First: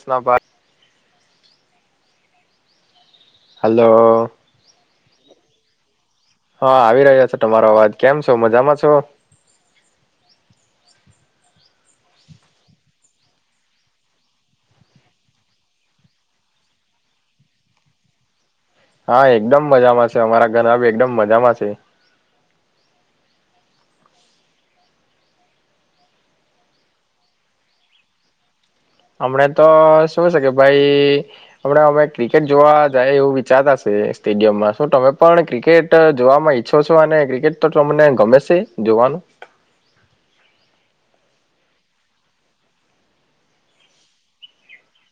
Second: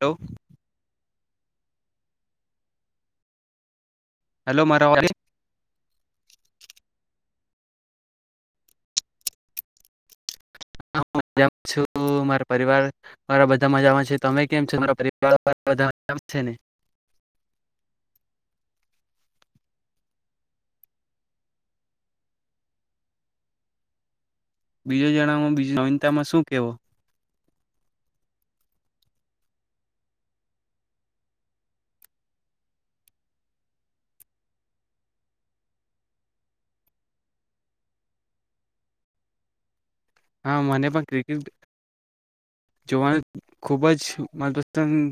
Hello નાબાદ હલ્ hello મારા વા હા આવી રહ્યા છો તમારો અવાજ કેમ છો મજામાં છો હું મા છું મારા પરિવાર વાળા બધા મજામાં છે તમે કેમ છો મારા પરિવાર વાળા બા મા છે ને હા એકદમ મજામાં છે અમારા ઘર બી એકદમ મજામાં છે બીજો જણાવ બીજતા માં શું કેવો અમણે તો શુંશે કે ભાઈ આપણા અમે ક્રિકેટ જોવા જાય એવું વિચારતા છે સ્ટેડિયમમાં શ તમે પણ ક્રિકેટ જોવાવામાં ઈચ્છો છો અને ક્રિકેટ તો તમને ગમે છે જોવાનું હા મને પણ ક્રિકેટ જોવાનું ખુબ જ મનપસંદ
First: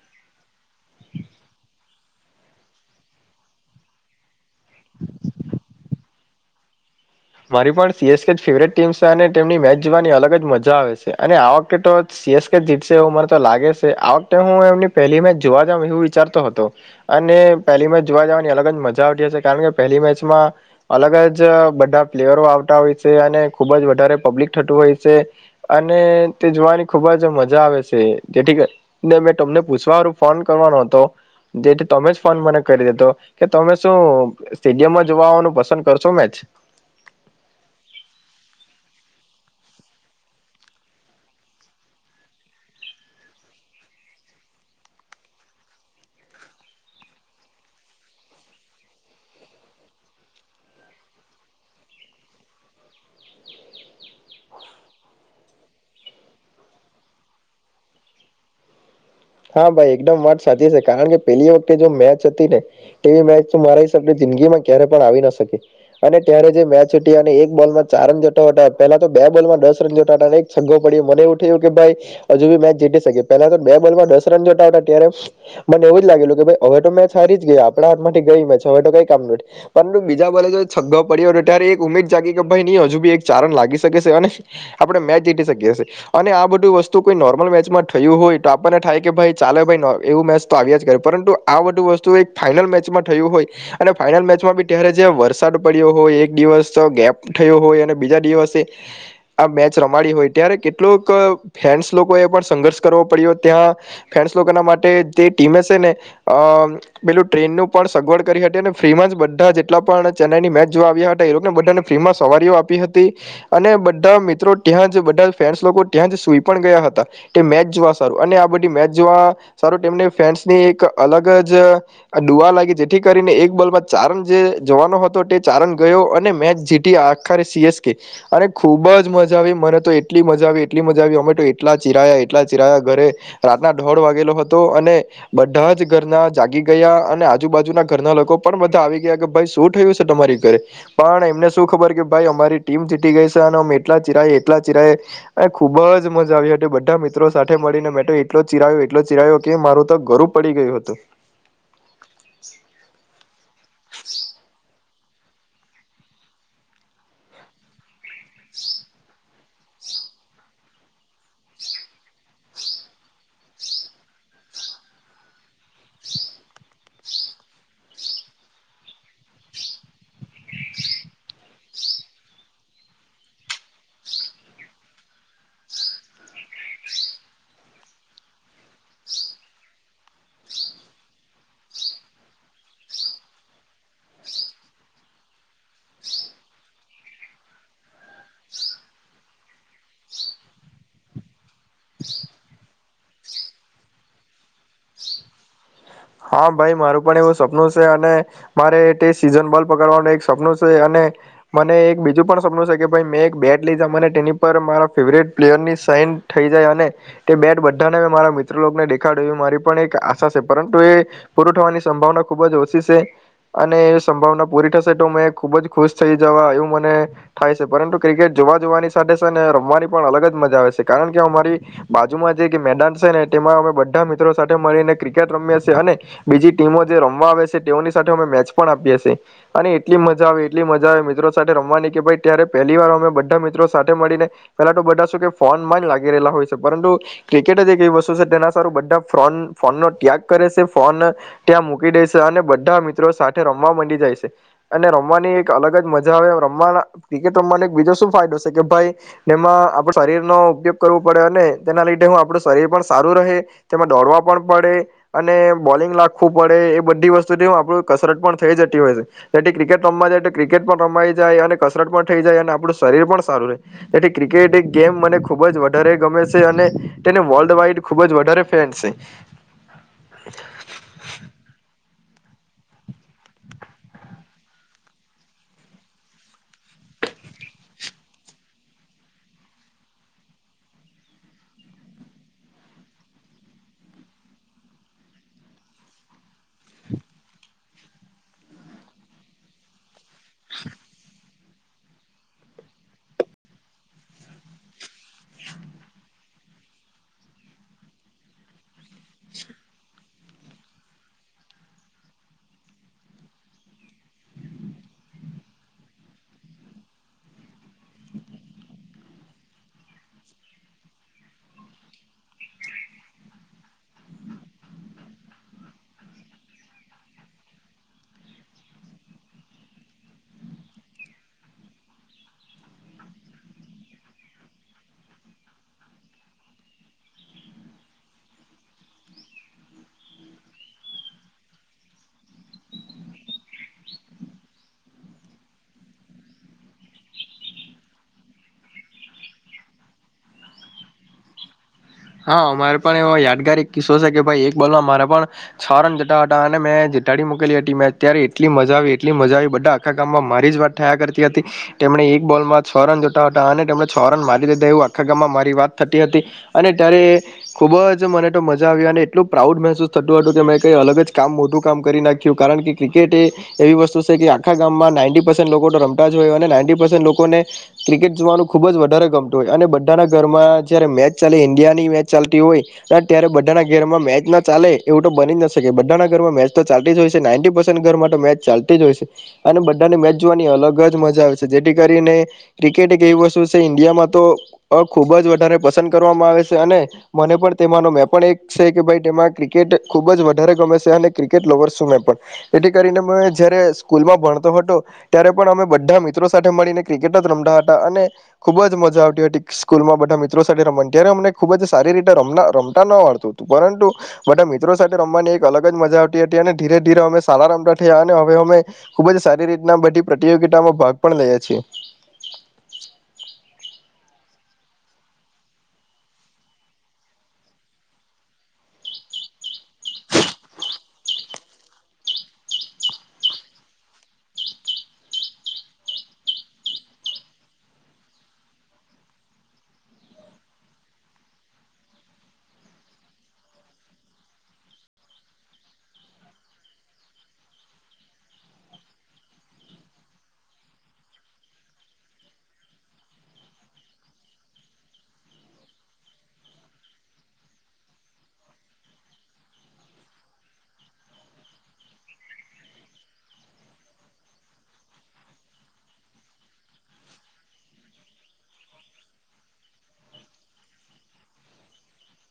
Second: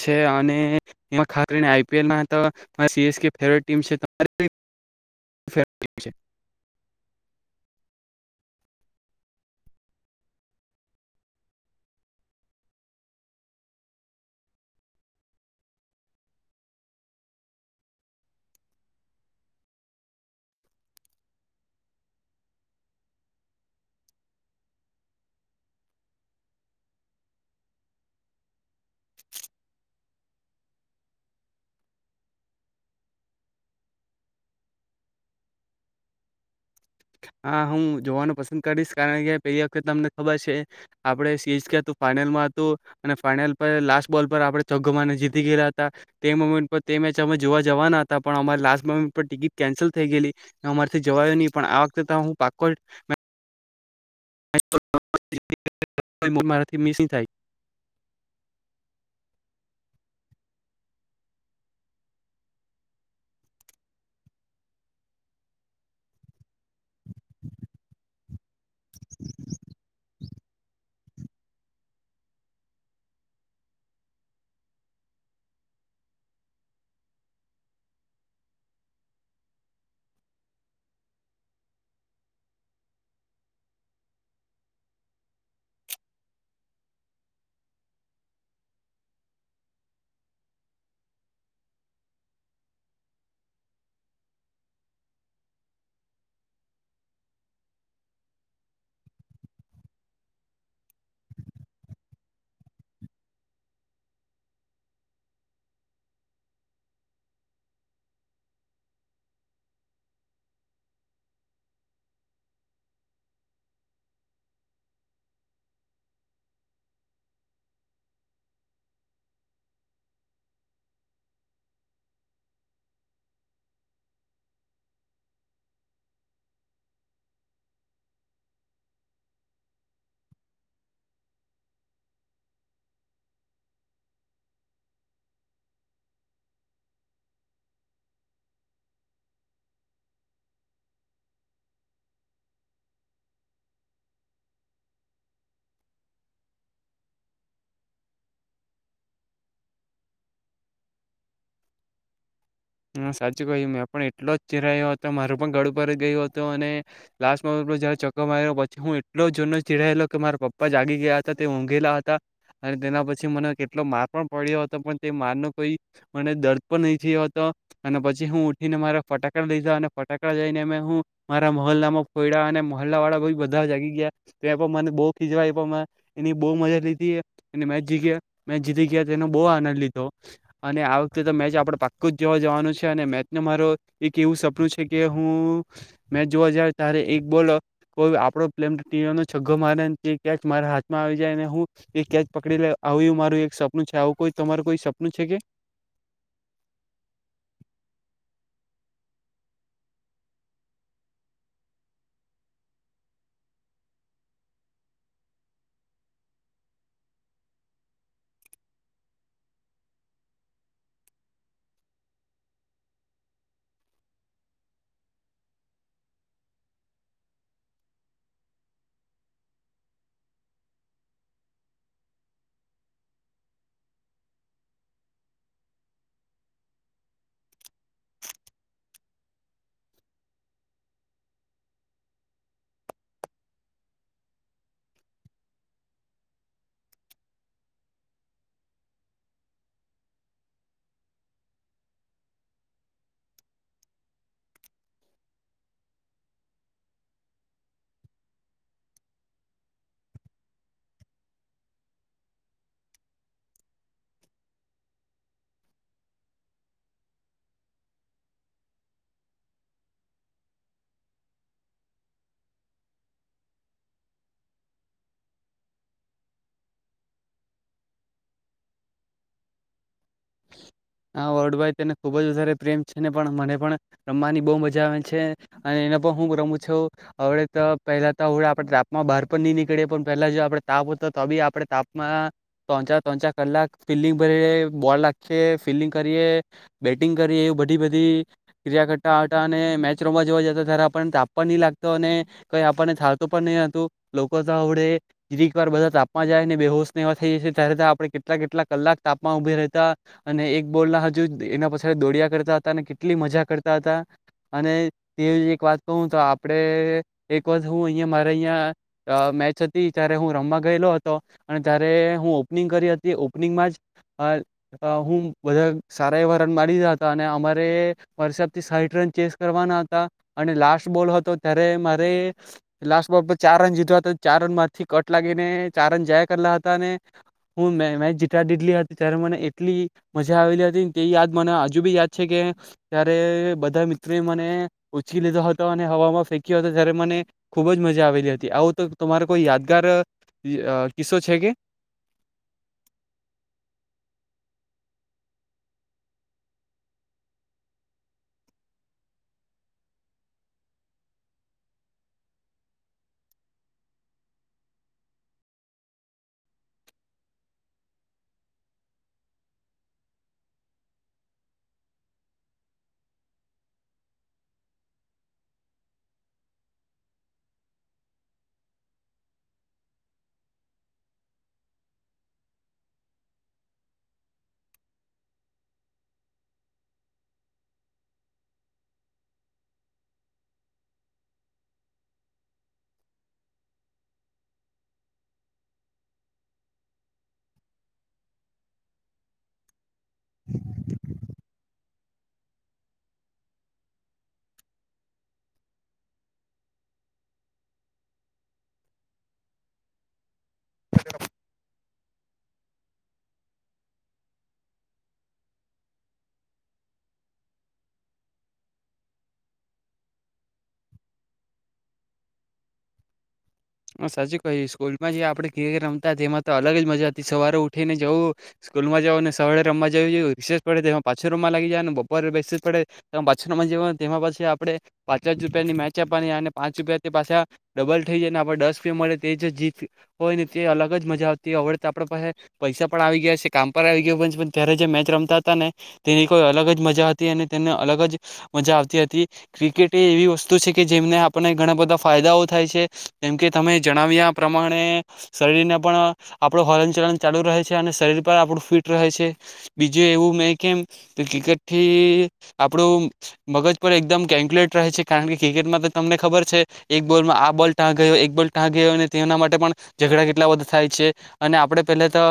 છે અને ખાસ કરીને આઈપીએલ મારી પણ સીએસકે ફેવરેટ ટીમ છે અને તેમની મેચ જોવાની અલગ જ મજા આવે છે અને આ વખતે તો સીએસકે જીતશે એવું મને તો લાગે છે આ વખતે હું એમની પહેલી મેચ જોવા જાઉં એવું વિચારતો હતો અને પહેલી મેચ જોવા જવાની અલગ જ મજા આવતી હશે કારણ કે પહેલી મેચમાં અલગ જ બધા પ્લેયરો આવતા હોય છે અને ખુબ જ વધારે પબ્લિક થતું હોય છે અને તે જોવાની ખુબ જ મજા આવે છે જેથીને મે તમને પૂછવા ફોન કરવાનો હતો જેથી તમે જ ફોન મને કરી દેધો કે તમે શું સ્ટેડિયમમાં જોવાવાનું પસંદ કરશો મેચ હા હું જોવાનું પસંદ કરીશ કારણ કે પેલી વખત તમને ખબર છે આપણે સીરીઝ ક હતું ફાાઈનલમાં હતું અને ફાાઈનલ પર લાસ્ટ બોલ પર આપણે ચગ્ગમાને જીતી ગયેલા હતા તે મુમેન્ટ પર તે મેચ અમે જોવા જવાના હતા પણ અમારે લાસ્ટ મોમેન્ટ પર ટિકિટ કેન્સલ થઈ ગયલી અમારેથી જવાયો નહીિ પણ આ તા હું પાકોડ મારાથી મિસ થાય હા ભાઈ એકદમ વાત સાચી છે કારણ કે પેલી વખતે જો મેચ હતી ને તેવી મેચ તો મારા હિસાબની જિંદગીમાં ક્યારે પણ આવી ના શકે અને ત્યારે જે મેચ અને એક બોલમાં ચાર રન જટાટા પેલા તો બે બોલમાં દસ રન જોટાટા એક સઘો પડ્યો મને એવું થયું કે ભાઈ હજુ ભ મેચ જીતી શકે પેલા તો બે બોલ માંસ મને એવું જ લાગેલું કે હવે તો મેચ હારી જ ગયા આપણા હાથ માંથી ગઈ મે હવે કઈ કામ ન પરંતુ બીજા બોલે છગ્ગાવ પડ્યો ત્યારે ઉમેદ જાગી કે ભાઈ ન હજુ બી એક ચાર રન લાગી શકે છે અને આપણે મેચ જીતી શકીએીએ અને આ બધું વસ્તુ કોઈ નોર્મલ મેચમાં થયું હોય તો આપણને થાય કે ભાઈ ચાલે ભાઈ એવું મેચ તો આવ્યા જ કરે પરંતુ આ બધું વસ્તુ એક ફાાઈનલ મેચમાં થયું હોય અને ફાઈનલ મેચમાં બી ત્યારે જ વરસાદ પડ્યો હોય એક દિવસ ગેપ થયો હોય અને બીજા દિવસે આ મેચ રમાડી હોય ત્યારે કેટલોક ફેન્સ લોકો એ પણ સંઘર્ષ કરવો પડ્યો ત્યાં ફેન્સ લોકોના માટે જે ટીમે છે ને અ પેલું ટ્રેનનું પણ સગવડ કરી હતી અને ફ્રીમાં જ બધા જેટલા પણ ચેન્નાઈની મેચ જોવા આવ્યા હતા એ લોકોને બધાને ફ્રીમાં સવારીઓ આપી હતી અને બધા મિત્રો ત્યાં જ બધા ફેન્સ લોકો ત્યાં જ સુઈ પણ ગયા હતા તે મેચ જોવા સારું અને આ બધી મેચ જોવા સાર તેમને ફેન્સ ની એક અલગ જ ડુઆ લાગી જેથી કરીને એક બોલમાં ચારણ જે જવાનો હતો તે ચારણ ગયો અને મેચ જીતી આખરે સીએસ કે અને ખુબ જ મજા આવી મને તો એટલી મજા આવી એટલી મજા આવી અમે તો એટલા ચિરાયા એટલા ચિરાયા ઘરે ોળ વાગેલો હતો અને બધા જ ઘરના જાગી ગયા અને આજુબાજુના ઘરના લોકો પણ બધા આવી ગયા કે ભાઈ શું થયું છે તમારી ઘરે પણ એમને શું ખબર કે ભાઈ અમારી ટીમ જીતી ગઈ છે અને અ એટલા ચિરાય એટલા ચિરાય અને ખુબ જ મજા આવી હતી બધા મિત્રો સાથે મળીને મે એટલો ચિરા્યો એટલો ચિરા્યો કે મારું તો ઘરું પડી ગયું હતું હા સાચું કહ્યું મેં પણ એટલો જ ચેરા્યો હતો મારો પણ ગળ ઉપ જ ગયો હતો અને લાસ્ટમાં જ મા પછી હું એટલો જૂનો ચિડાયેલો કે મારા પપ્પા જાગી ગયા હતા તે ઊંઘેલા હતા અને તેના પછી મને કેટલો માર પણ પડ્યો હતો પણ તે મારનો કોઈ મને દર્દ પણ નહીં થયો હતો. અને પછી હું ઉઠીને મારા ફટાકડા લીધા અને ફટાકડા જઈને મે હું મારા મોહલ્લામાં ફ્યા અને મોહલ્લા વાળા બ બધા જાગી ગયા એ પણ મને બહ ખીજવા એની બહુ મજા લીધી મેચ જીત મેચ જીતી ગયા એનો બહુ આનંદ લીધો અને આ વખતે તો મેચ આપડે પાકુજ જોવા જવાનું છે અને મેચને મારો એક એવું સપનું છે કે હું મેચ જોવા જ ત્યારે એક બોલ કો આપડો પ્લે છગ્ગો મારે તેચ મારા હાથમાં આવી જાય અને હું એ કેચ પકડી લે આવું એવું મારું એક સપનું છે આવું કોઈ તમારું કોઈ સપનું છે કે? હા, ભાઈ મારું પણ એવું સપનું છે અને મારે તે સીઝન બોલ પકડવાનું એક સપનું છે અને મને એક બીજું પણ સપનું છે કે ભાઈ મેં એક બેટ લઈ જ મને તેની પર મારા ફેવરેટ પ્લેયર ની સાઇન થઈ જાય અને તે બેટ બધાને મેં મારા મિત્રલોને દેખાડ્યું એવી મારી પણ એક આશા છે પરં તું એ પૂરી થવાની સંભાવના ખુબ જ ઓછી છે અને એ સંભાવના પૂરી થશે તો મે ખુબ જ ખુશ થઈ જવા એવું મને થાય છે પરંતુ ક્રિકેટ જોવા જોવાની સાથે છે ને રમવાની પણ અલગ જ મજા આવે છે કારણ કે અમારી બાજુમાં જે મેદાન છે ને તેમાં અમે બધા મિત્રો સાથે મળીને ક્રિકેટ રમ્યા છે અને બીજી ટીમો જે રમવા આવે છે તેઓની સાથે અમે મેચ પણ આપીઆ એ અને એટલી મજા આવે એટલી મજા આવે મિત્રો સાથે રમવાની કે ભાઈ ત્યારે પહેલી વાર અમે બધા મિત્રો સાથે મળીને પેલા તો બધા શ કે ફોન માં જ લાગી રહેલા હોય છે પરંતુ ક્રિકેટ જે કવી વસ્તુ છે તેના સારું બધા ફ્રોન ફોન નો ત્યાગ કરે છે ફોન ત્યાં મૂકી દેશે અને બધા મિત્રો સાથે રમવા માંડી જાય છે અને રમવાની એક અલગ જ મજા આવે રમવાના ક્રિકેટ રમવાનો એક બીજો શું ફાયદો છે કે ભાઈ એમાં આપડે શરીર નો ઉપયોગ કરવો પડે અને તેના લીધે હું આપડું શરીર પણ સારું રહે તેમાં દોડવા પણ પડે અને બોલિંગ લખવું પડે એ બધી વસ્તુથી હું આપણું કસરત પણ થઈ જતી હોય છે જેથી ક્રિકેટ રમવા જાય ક્રિકેટ પણ રમાઈ જાય અને કસરત પણ થઈ જાય અને આપણું શરીર પણ સારું રહે જેથી ક્રિકેટ એક ગેમ મને ખુબ જ વધારે ગમે છે અને તેને વર્લ્ડ વાઈડ ખુબ જ વધારે ફેન છે. હા, વર્લ્ડ વાઇડ તેને ખૂબ જ વધારે પ્રેમ છે ને પણ મને પણ રમવાની બહુ મજા આવે છે અને એને પણ હું રમું છું હવેળ તો પહેલાં તો હળ આપણે તાપમાં બહાર પણ નહીં નીકળીએ પણ પહેલાં જો આપણે તાપ હો હતો તો બી આપણે તાપમાં તચા ત્રચા કલાક ફિલ્ડિંગ ભરી બોલ લખ છે ફીલિંગ કરીએ બેટિંગ કરીએ એવું બધ એટલી બધી ક્રિયા કરતા હતા અને મેચ માં જોવા જતા ત્યારે પણ તાપ પણ નહી લાગતો અને કઈ આપણને જાલતું પણ નહી હતું લોકો તો આવડેીક વાર બધા તાપમાં જાયને બેહોશને એવા થઈ જશે ત્યારે આપણે કેટલા કેટલા કલાક તાપમાં ઉભી રહેતા અને એક બોલના હજુ એના પાછળ દોડયા કરતા હતા અને કેટલી મજા કરતા હતા અને તે એક વાત કહું તો આપણે એક વર હું અહીંયા મારે અહીંયા મેચ હતી ત્યારે હું રમવા ગયેલો હતો અને ત્યારે હું ઓપનિંગ કરી હતી ઓપનિંગમાં જ અહ અહ હું બધા સારા એવા રન મારી દીધા હતા અને અમારે માસાબથી સાહીઠ રન ચેસ કરવાના હતા અને લાસ્ટ બોલ હતો ત્યારે મારે લાસ્ટ બોલ પર ચાર રન જીત્યો હતા ચાર રનમાંથી કટ લાગીને ચાર રન જાયા કરેલા હતા અને હું મેચ જીતા દીધલી હતી ત્યારે મને કેટલી મજા આવેલી હતી ને તે યાદ મને હજુ બી યાદ છે કે ત્યારે બધા મિત્રોએ મને ઉછકી લીધો હતો અને હવામાં ફેંક્યો હતો ત્યારે મને ખુબ જ મજા આવેલી હતી આવો તો તમારો કોઈ યાદગાર અહ કિસ્સો છે કે? હા, મારે પણ એવો યાદગાર કિસ્સો છે કે ભાઈ એક બોલમાં મારા પણ છ રન જતા હતા અને મેં જીતાડી મૂકેલી હતી મેં અત્યારે એટલી મજા આવી એટલી મજા આવી બધા આખા ગામમાં મારી જ વાત થયા કરતી હતી તેમણે એક બોલમાં છ રન જોતા હતા અને તેમણે છ રન મારી લીધા એવું આખા ગામમાં મારી વાત થતી હતી. અને ત્યારે ખૂબ જ મને તો મજા આવી અને એટલું પ્રાઉડ મહેસૂસ થતું હતું કે મેં કંઈ અલગ જ કામ મોટું કામ કરી નાખ્યું કારણ કે એ ક્રિકેટ એવી વસ્તુ છે કે આખા ગામમાં નાઇન્ટી પર્સેન્ટ લોકો તો રમતા જ હોય અને નાઇન્ટી પર્સેન્ટ લોકોને ક્રિકેટ જોવાનું ખૂબ જ વધારે ગમતું હોય અને બધાના ઘરમાં જ્યારે મેચ ચાલે ઇન્ડિયાની મેચ ચાલતી હોય ત્યારે બધાના ઘરમાં મેચ ના ચાલે એવું તો બની જ ન શકે બધાના ઘરમાં મેચ તો ચાલતી જ હોય છે નાઇન્ટી પર્સેન્ટ ઘરમાં તો મેચ ચાલતી જ હોય છે અને બધાની મેચ જોવાની અલગ જ મજા આવે છે જેથી કરીને ક્રિકેટ એક એવી વસ્તુ છે ઇન્ડિયામાં તો અ ખૂબ જ વધારે પસંદ કરવામાં આવે શે અને મને પણ તેમાંનો મેં પણ એક શે કે ભાઈ તેમાં ક્રિકેટ ખુબ જ વધારે ગમે શે અને ક્રિકેટ લવર્ શું મે પણ એથી કરીને અ જયારે સ્કૂલમાં ભણતો હતો ત્યારે પણ અમે બધા મિત્રો સાથે મળીને ક્રિકેટ જ રમતા હતા અને ખુબ જ મજા આવતી હતી સ્કૂલમાં બધા મિ મિત્રો સાથે રમવા ત્યારે અમને ખૂબ જ સારી રીતે ર રમતા ન આવડતું હતું પરંતુ બધા મિત્રો સાથે રમવાની એક અલગ જ મજા આવતી હતી અને ધીરે ધીરે અમે સારા રમતા થયા અને હવે અમે ખૂબ જ સારી રીતના બધી પ્રતિયોગિતામાં ભાગ પણ લઈએ છીએ. હ સાચી ક છે સ્કૂલમાં જે આપણે ક રમતા તેમાં તો અલગ જ મજા હતી સવારે ઉઠીને જવું સ્કૂલમાં જઓ ને સવારે રમવા જવું રસે પડે તેમાં પાછળ રમમાં લાગી જાયને બપોરે બેસ જ પડે પાછમમાં જઓને તેમાં પછી આપણે પાંચ જ રૂપિયાની મેચ આપવાની અને પાંચ રૂપિયા તે પાછા ડબલ થઈ જાયને દસ પી મળે તે જે જીત હોય ને તે અલગ જ મજા આવતી હડતા આપણા પાસે પૈસા પણ આવી ગયા છે કામ પર આવી ગયા છે પણ ત્યારે જે મેચ રમતા હતા ને તેની કોઈ અલગ જ મજા હતી અને તેને અલગ જ મજા આવતી હતી ક્રિકેટ એ એવી વસ્તુ છે કે જેમને આપણને ઘણા બધા ફાયદાઓ થાય છે. કેમ કે તમે જણાવ્યા પ્રમાણે શરીરને પણ આપણું હોલન ચલન ચાલુ રહે છે અને શરીર પણ આપણું ફિટ રહે છે બીજું એવું મેં કેમ કે ક્રિકેટથી આપણું મગજ પર એકદમ કેલ્ક્યુલેટ રહે છે કારણ કે ક્રિકેટમાં તો તમને ખબર છે એક બોલમાં આ બોલ ટાં ગયો એક બોલ ટાંકી ગયો અને તેના માટે પણ ઝઘડા કેટલા બધા થાય છે અને આપડણે પહેલા તો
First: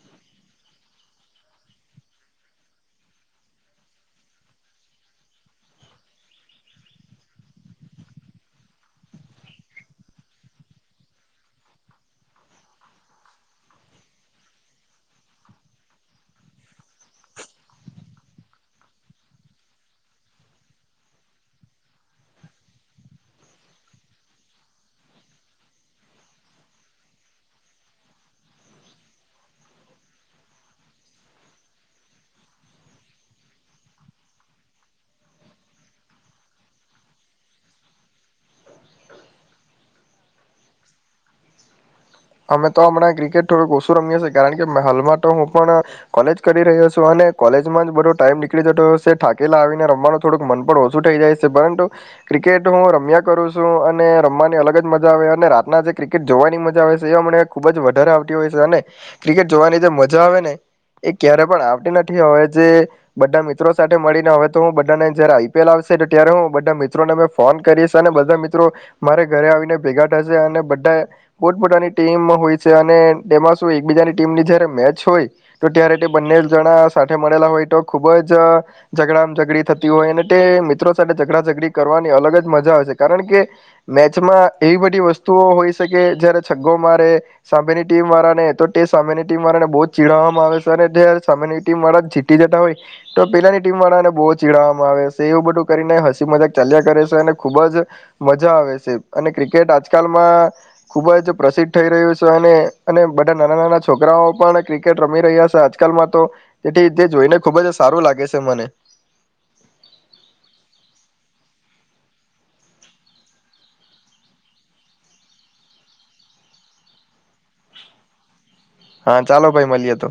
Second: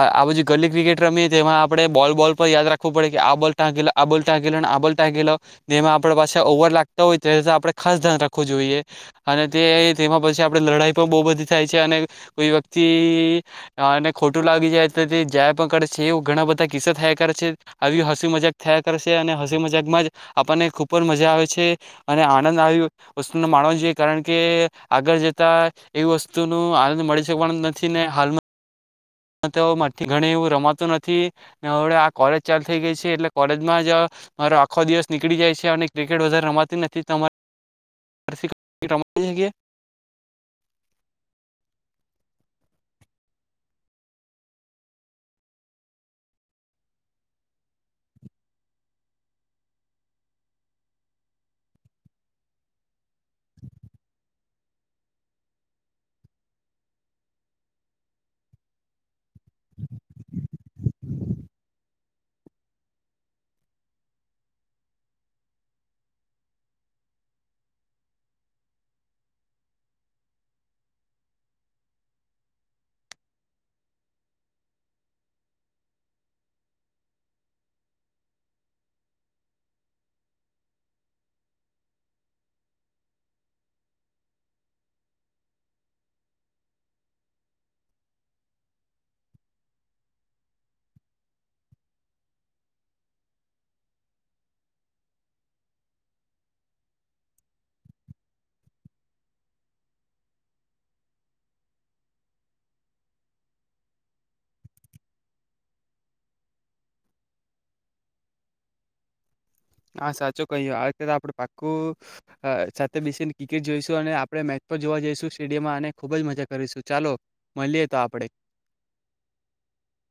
આ બધી ગલ્લી ક્રિકેટ રમીએ તેમાં આપણે બોલ બોલ પર યાદ રાખવું પડે કે આ બોલ ટાંકીલો આ બોલ ટાંકીલો અને આ બોલ ટાંકી લો તેમાં આપણે પાસે ઓવર લાગતા હોય તે તો આપણે ખાસ ધ્યાન રાખવું જોઈએ. અને તે તેમાં પછી આપણે લડાઈ પણ બહુ બધી થાય છે અને કોઈ વ્યક્તિને ખોટું લાગી જાય તો તે જયા પણ કરે છે એવ ઘણા બધા કિસ્સા થયા કરે છે આવી હસી મજાક થયા કરે છે અને હસી મજાકમાં જ આપણને ખૂબ જ મજા આવે છે અને આનંદ આવ વસ્ત માણવો જે કારણ કે આગળ જતા એવી વસ્તુનો આનંદ મળી શકવાનો નથી ને હાલમાં તોથી ઘણી એવું રમાતું નથી અને હળવે આ કોલેજ ચાલુ થઈ ગઈ છે એટલે કોલેજમાં જ મારો આખો દિવસ નીકળી જાય છે અને ક્રિકેટ વધારે રમાતી નથી તમા રી થી ક્રિકેટ રમાતી છે કે અમે તો હમણાં ક્રિકેટ થોડુંક ઓશુ રમીએ શે કારણ કે હાલમાં તો હું પણ કોલેજ કરી રહ્યો શુ અને કોલેજમાં જ બધો ટાઈમ નીકળી જતો શે ઠાકેલા આવીને રમવાનું થોડુંક મન પણ ઓછું થઇ જાય શુ પરંતુ ક્રિકેટ હું રમ્યા કરું શુ અને રમવાની અલગ જ મજા આવે અને રાતના જે ક્રિકેટ જોવાની મજા આવે એ અને ખુબ જ વધારે આવતી હોય છે અને ક્રિકેટ જોવાની જે મજા આવે ને એ ક્યારે પણ આવતી નથી હવે જે બધા મિત્રો સાથે મળીને હવે તો હું બધાને જયારે આઈપીએલ આવશે ત્યારે હું બધા મિત્રોને ફોન કરીશ અને બધા મિત્રો મારે ઘરે આવીને ભેગા થ હશે અને બધા પોતપતાની ટીમ હોય છે અને તેમાં શું એકબીજાની ટીમની જયારે મેચ હોય તો ત્યારે તે બંને જણા સાથે મળેલા હોય તો ખુબ જ ઝઘડા ઝઘડી થતી હોય અને તે મિત્રો સાથે ઝઘડા ઝઘડી કરવાની અલગ જ મજા આવે છે કારણ કે મેચમાં એવી બધી વસ્તુઓ હોય શેકે જયારે ો મારે સામેની ટીમ વાળાને તો તે સામેની ટીમ વાળાને બહુ જ ચીડાવવામાં આવે છે અને જે સામેની ટીમ વાળા જીતી જતા હોય તો પેલાની ટીમ વાળાને બહુ ચીડાવવામાં આવે છે એવું બધું કરીને હસી મજાક ચાલ્યા કરે છે અને ખૂબ જ મજા આવે છે અને ક્રિકેટ આજકાલમાં ખૂબ જ પ્રસિદ્ધ થઈ રહ્યું છે અને બધા નાના નાના છોકરાઓ પણ ક્રિકેટ રમી રહ્યા છે આજકાલમાં તો તેથી તે જોઈને ખૂબ જ સારું લાગે શે મને હા સાચો કહી અત્યારે આપડ પાકું સાથે બેસીને ક્રિકેટ જોઈશું અને આપણે મેચ પર જોવા જઈશું સ્ટેડિયમમાં અને ખુબ જ મજા કરીશું ચાલો મળીએ તો આપડણે હા ચાલો ભાઈ મળીએ તો.